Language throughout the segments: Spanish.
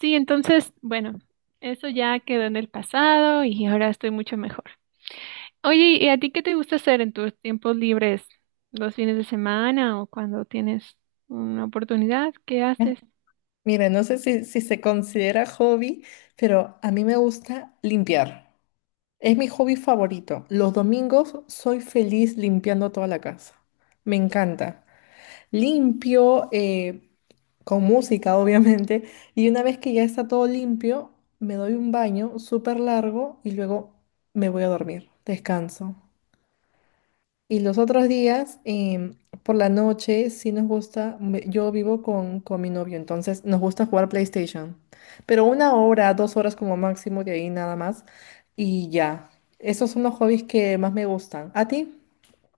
Sí, entonces, bueno, eso ya quedó en el pasado y ahora estoy mucho mejor. Oye, ¿y a ti qué te gusta hacer en tus tiempos libres? ¿Los fines de semana o cuando tienes una oportunidad? ¿Qué haces? Mira, no sé si se considera hobby, pero a mí me gusta limpiar. Es mi hobby favorito. Los domingos soy feliz limpiando toda la casa. Me encanta. Limpio con música, obviamente. Y una vez que ya está todo limpio, me doy un baño súper largo y luego me voy a dormir. Descanso. Y los otros días, por la noche, sí nos gusta, yo vivo con mi novio, entonces nos gusta jugar PlayStation, pero una hora, 2 horas como máximo, de ahí nada más, y ya. Esos son los hobbies que más me gustan. ¿A ti?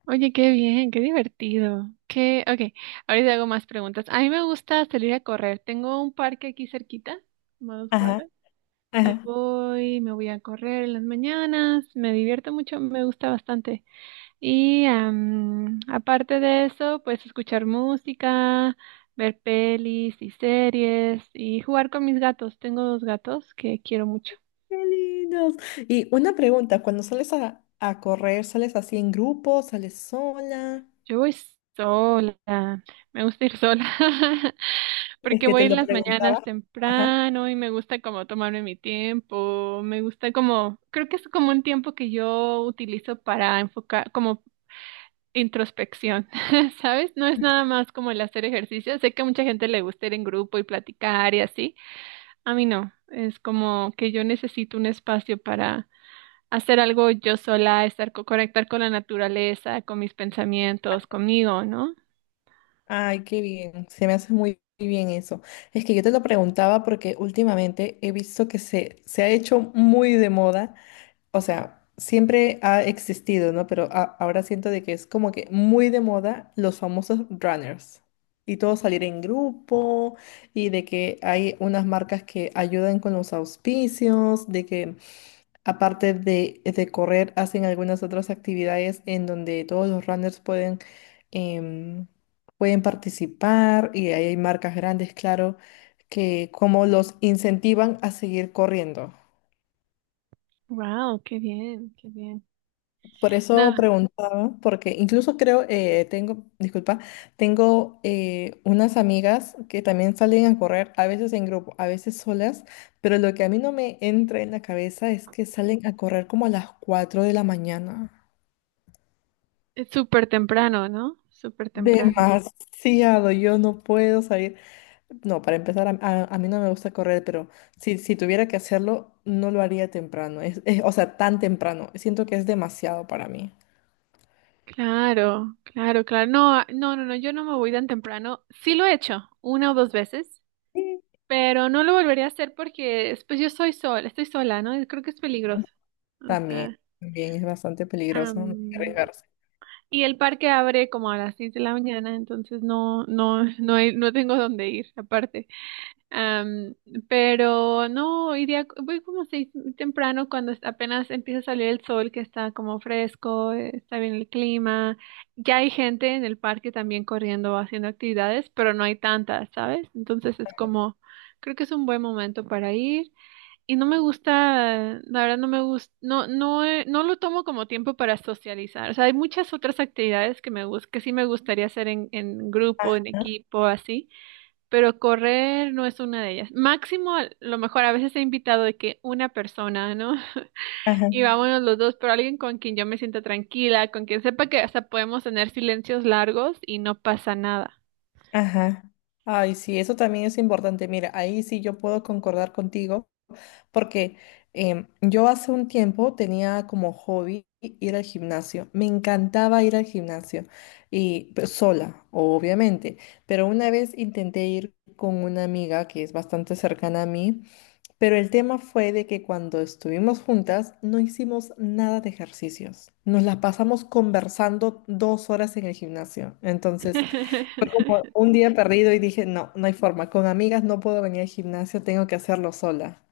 Oye, qué bien, qué divertido. Qué, ok, ahorita hago más preguntas. A mí me gusta salir a correr. Tengo un parque aquí cerquita, como a dos Ajá, cuadras, y ajá. voy, me voy a correr en las mañanas. Me divierto mucho, me gusta bastante. Y aparte de eso, pues escuchar música, ver pelis y series y jugar con mis gatos. Tengo dos gatos que quiero mucho. ¡Qué lindos! Y una pregunta, cuando sales a correr, ¿sales así en grupo, sales sola? Yo voy sola, me gusta ir sola Es porque que voy te en lo las mañanas preguntaba. temprano y me gusta como tomarme mi tiempo. Me gusta como, creo que es como un tiempo que yo utilizo para enfocar, como introspección. ¿Sabes? No es nada más como el hacer ejercicio. Sé que a mucha gente le gusta ir en grupo y platicar y así. A mí no, es como que yo necesito un espacio para hacer algo yo sola, estar conectar con la naturaleza, con mis pensamientos, conmigo, ¿no? Ay, qué bien, se me hace muy bien eso. Es que yo te lo preguntaba porque últimamente he visto que se ha hecho muy de moda, o sea, siempre ha existido, ¿no? Pero ahora siento de que es como que muy de moda los famosos runners, y todo salir en grupo, y de que hay unas marcas que ayudan con los auspicios, de que aparte de correr, hacen algunas otras actividades en donde todos los runners em, pueden participar, y ahí hay marcas grandes, claro, que como los incentivan a seguir corriendo. Wow, qué bien, qué bien. Por eso Nada, preguntaba, porque incluso creo, tengo, disculpa, tengo unas amigas que también salen a correr, a veces en grupo, a veces solas, pero lo que a mí no me entra en la cabeza es que salen a correr como a las 4 de la mañana. es súper temprano, ¿no? Súper temprano. Demasiado, yo no puedo salir. No, para empezar, a mí no me gusta correr, pero si tuviera que hacerlo, no lo haría temprano. O sea, tan temprano. Siento que es demasiado para mí. Claro, claro, claro. No, ah, no, no, no, yo no me voy tan temprano. Sí lo he hecho una o dos veces, Sí. pero no lo volvería a hacer porque pues yo soy sola, estoy sola, ¿no? Creo que es peligroso. O También, sea, también es bastante peligroso, no hay que am, arriesgarse. y el parque abre como a las seis de la mañana, entonces no tengo dónde ir, aparte. Am, pero no, iría, voy como seis temprano cuando apenas empieza a salir el sol, que está como fresco, está bien el clima. Ya hay gente en el parque también corriendo, haciendo actividades, pero no hay tantas, ¿sabes? Entonces es como, creo que es un buen momento para ir. Y no me gusta, la verdad no me gusta, no, no, no lo tomo como tiempo para socializar. O sea, hay muchas otras actividades que que sí me gustaría hacer en grupo, en equipo, así, pero correr no es una de ellas. Máximo, a lo mejor a veces he invitado de que una persona, ¿no? Ajá, Y vámonos los dos, pero alguien con quien yo me sienta tranquila, con quien sepa que hasta podemos tener silencios largos y no pasa nada. ajá. Ay, sí, eso también es importante. Mira, ahí sí yo puedo concordar contigo, porque yo hace un tiempo tenía como hobby ir al gimnasio. Me encantaba ir al gimnasio y pues, sola, obviamente. Pero una vez intenté ir con una amiga que es bastante cercana a mí, pero el tema fue de que cuando estuvimos juntas no hicimos nada de ejercicios. Nos la pasamos conversando 2 horas en el gimnasio. Entonces fue como un día perdido y dije, no, no hay forma. Con amigas no puedo venir al gimnasio, tengo que hacerlo sola.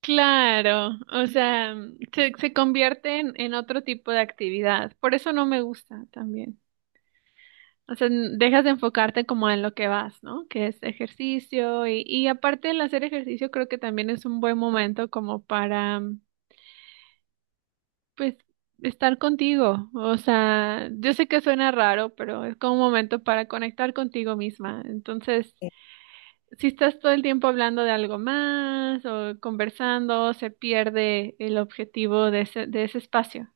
Claro, o sea, se convierte en otro tipo de actividad. Por eso no me gusta también. O sea, dejas de enfocarte como en lo que vas, ¿no? Que es ejercicio y aparte del hacer ejercicio creo que también es un buen momento como para, pues, estar contigo. O sea, yo sé que suena raro, pero es como un momento para conectar contigo misma. Entonces, si estás todo el tiempo hablando de algo más o conversando, se pierde el objetivo de ese espacio.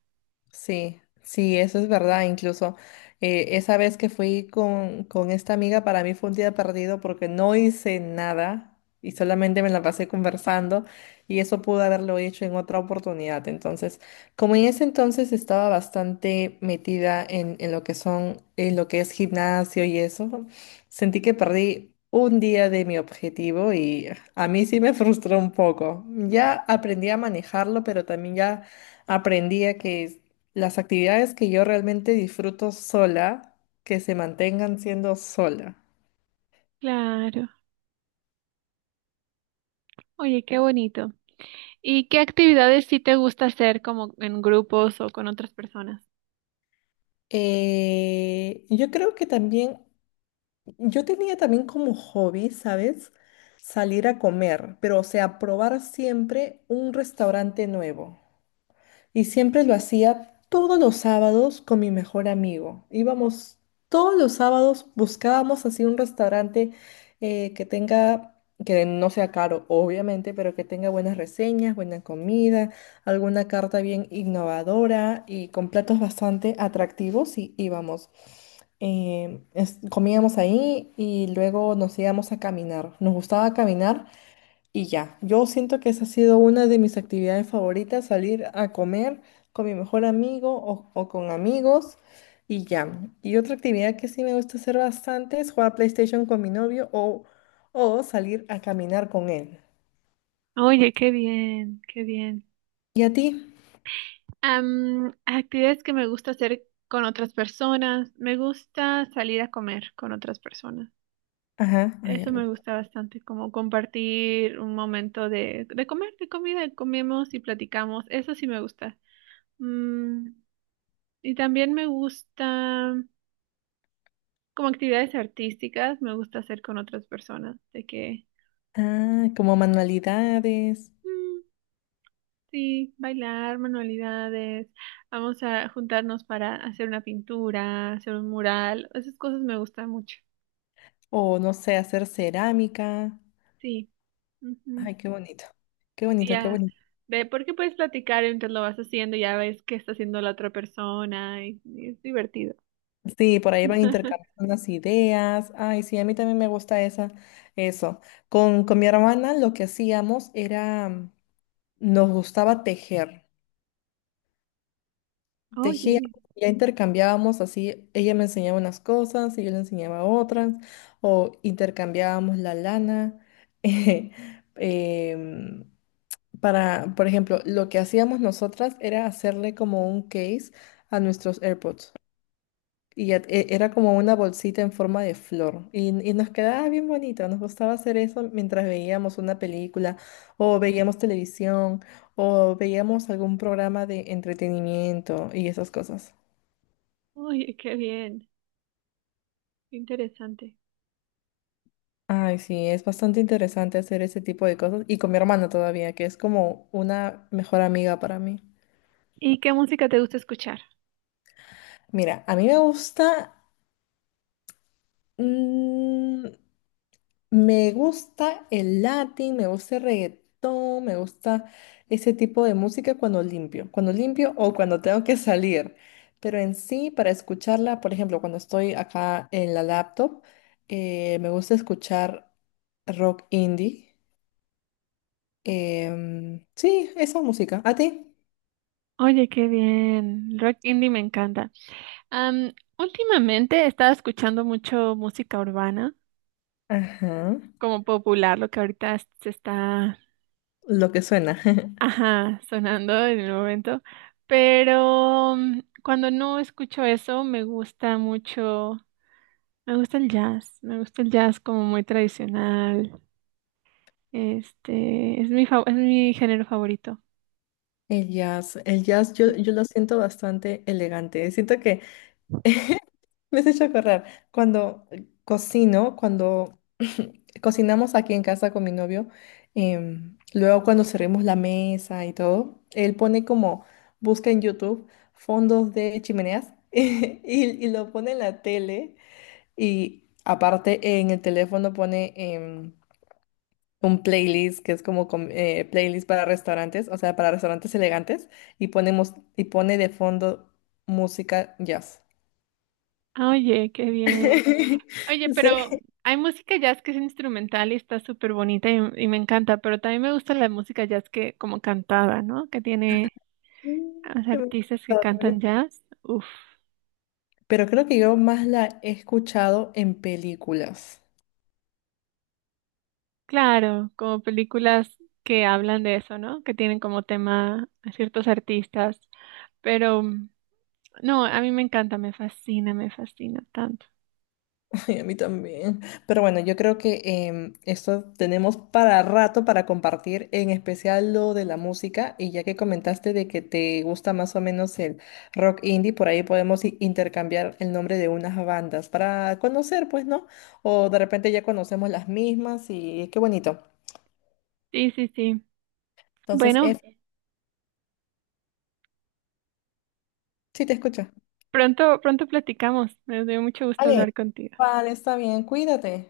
Sí, sí, eso es verdad. Incluso esa vez que fui con esta amiga, para mí fue un día perdido porque no hice nada y solamente me la pasé conversando, y eso pude haberlo hecho en otra oportunidad. Entonces, como en ese entonces estaba bastante metida en lo que es gimnasio y eso, sentí que perdí un día de mi objetivo y a mí sí me frustró un poco. Ya aprendí a manejarlo, pero también ya aprendí a que las actividades que yo realmente disfruto sola, que se mantengan siendo sola. Claro. Oye, qué bonito. ¿Y qué actividades sí te gusta hacer como en grupos o con otras personas? Yo creo que también, yo tenía también como hobby, ¿sabes? Salir a comer, pero o sea, probar siempre un restaurante nuevo. Y siempre lo hacía todos los sábados con mi mejor amigo. Íbamos todos los sábados, buscábamos así un restaurante que tenga, que no sea caro, obviamente, pero que tenga buenas reseñas, buena comida, alguna carta bien innovadora y con platos bastante atractivos, y íbamos. Comíamos ahí y luego nos íbamos a caminar. Nos gustaba caminar y ya, yo siento que esa ha sido una de mis actividades favoritas, salir a comer con mi mejor amigo o con amigos, y ya. Y otra actividad que sí me gusta hacer bastante es jugar PlayStation con mi novio, o salir a caminar con él. Oye, qué bien, qué bien. ¿Y a ti? Actividades que me gusta hacer con otras personas. Me gusta salir a comer con otras personas. Ajá, ay, a Eso me ver. gusta bastante, como compartir un momento de comer, de comida, comemos y platicamos. Eso sí me gusta. Mm, y también me gusta, como actividades artísticas, me gusta hacer con otras personas, de que, Ah, como manualidades mm, sí, bailar, manualidades, vamos a juntarnos para hacer una pintura, hacer un mural, esas cosas me gustan mucho, o no sé, hacer cerámica. sí. Ujú, Ay, qué bonito, qué bonito, qué ya, bonito. de porque puedes platicar mientras lo vas haciendo, ya ves qué está haciendo la otra persona y es divertido. Sí, por ahí van intercambiando unas ideas. Ay, sí, a mí también me gusta esa, eso. Con mi hermana lo que hacíamos era, nos gustaba tejer. Tejíamos, Oye, ya intercambiábamos así, ella me enseñaba unas cosas y yo le enseñaba otras, o intercambiábamos la lana. eh, em, para, por ejemplo, lo que hacíamos nosotras era hacerle como un case a nuestros AirPods. Y era como una bolsita en forma de flor. Y nos quedaba bien bonito. Nos gustaba hacer eso mientras veíamos una película o veíamos televisión o veíamos algún programa de entretenimiento y esas cosas. oye, qué bien, qué interesante. Ay, sí, es bastante interesante hacer ese tipo de cosas. Y con mi hermana todavía, que es como una mejor amiga para mí. ¿Y qué música te gusta escuchar? Mira, a mí me gusta... mm, Me gusta el Latin, me gusta el reggaetón, me gusta ese tipo de música cuando limpio o cuando tengo que salir. Pero en sí, para escucharla, por ejemplo, cuando estoy acá en la laptop, me gusta escuchar rock indie. Sí, esa música. ¿A ti? Oye, qué bien. Rock indie me encanta. Am, últimamente he estado escuchando mucho música urbana, Ajá, como popular, lo que ahorita se está, lo que suena. ajá, sonando en el momento. Pero mm, cuando no escucho eso, me gusta mucho, me gusta el jazz. Me gusta el jazz como muy tradicional. Este, es mi, es mi género favorito. El jazz, el jazz, yo lo siento bastante elegante. Siento que me has hecho acordar, cuando cocino, cuando cocinamos aquí en casa con mi novio, luego cuando servimos la mesa y todo, él pone como, busca en YouTube fondos de chimeneas y lo pone en la tele, y aparte en el teléfono pone un playlist que es como playlist para restaurantes, o sea, para restaurantes elegantes, y ponemos, y pone de fondo música jazz. Ah, oye, qué bien. Oye, Sí. pero hay música jazz que es instrumental y está súper bonita y me encanta, pero también me gusta la música jazz que como cantada, ¿no? Que tiene los Te voy artistas a que contar, cantan jazz, uff, pero creo que yo más la he escuchado en películas. claro, como películas que hablan de eso, ¿no? Que tienen como tema a ciertos artistas, pero mm, no, a mí me encanta, me fascina tanto. Ay, a mí también. Pero bueno, yo creo que esto tenemos para rato para compartir, en especial lo de la música. Y ya que comentaste de que te gusta más o menos el rock indie, por ahí podemos intercambiar el nombre de unas bandas para conocer, pues, ¿no? O de repente ya conocemos las mismas, y qué bonito. Sí, sí, sí. Entonces, Bueno, sí te escucho. pronto, pronto platicamos. Me dio mucho gusto Vale, hablar contigo. vale, está bien, cuídate.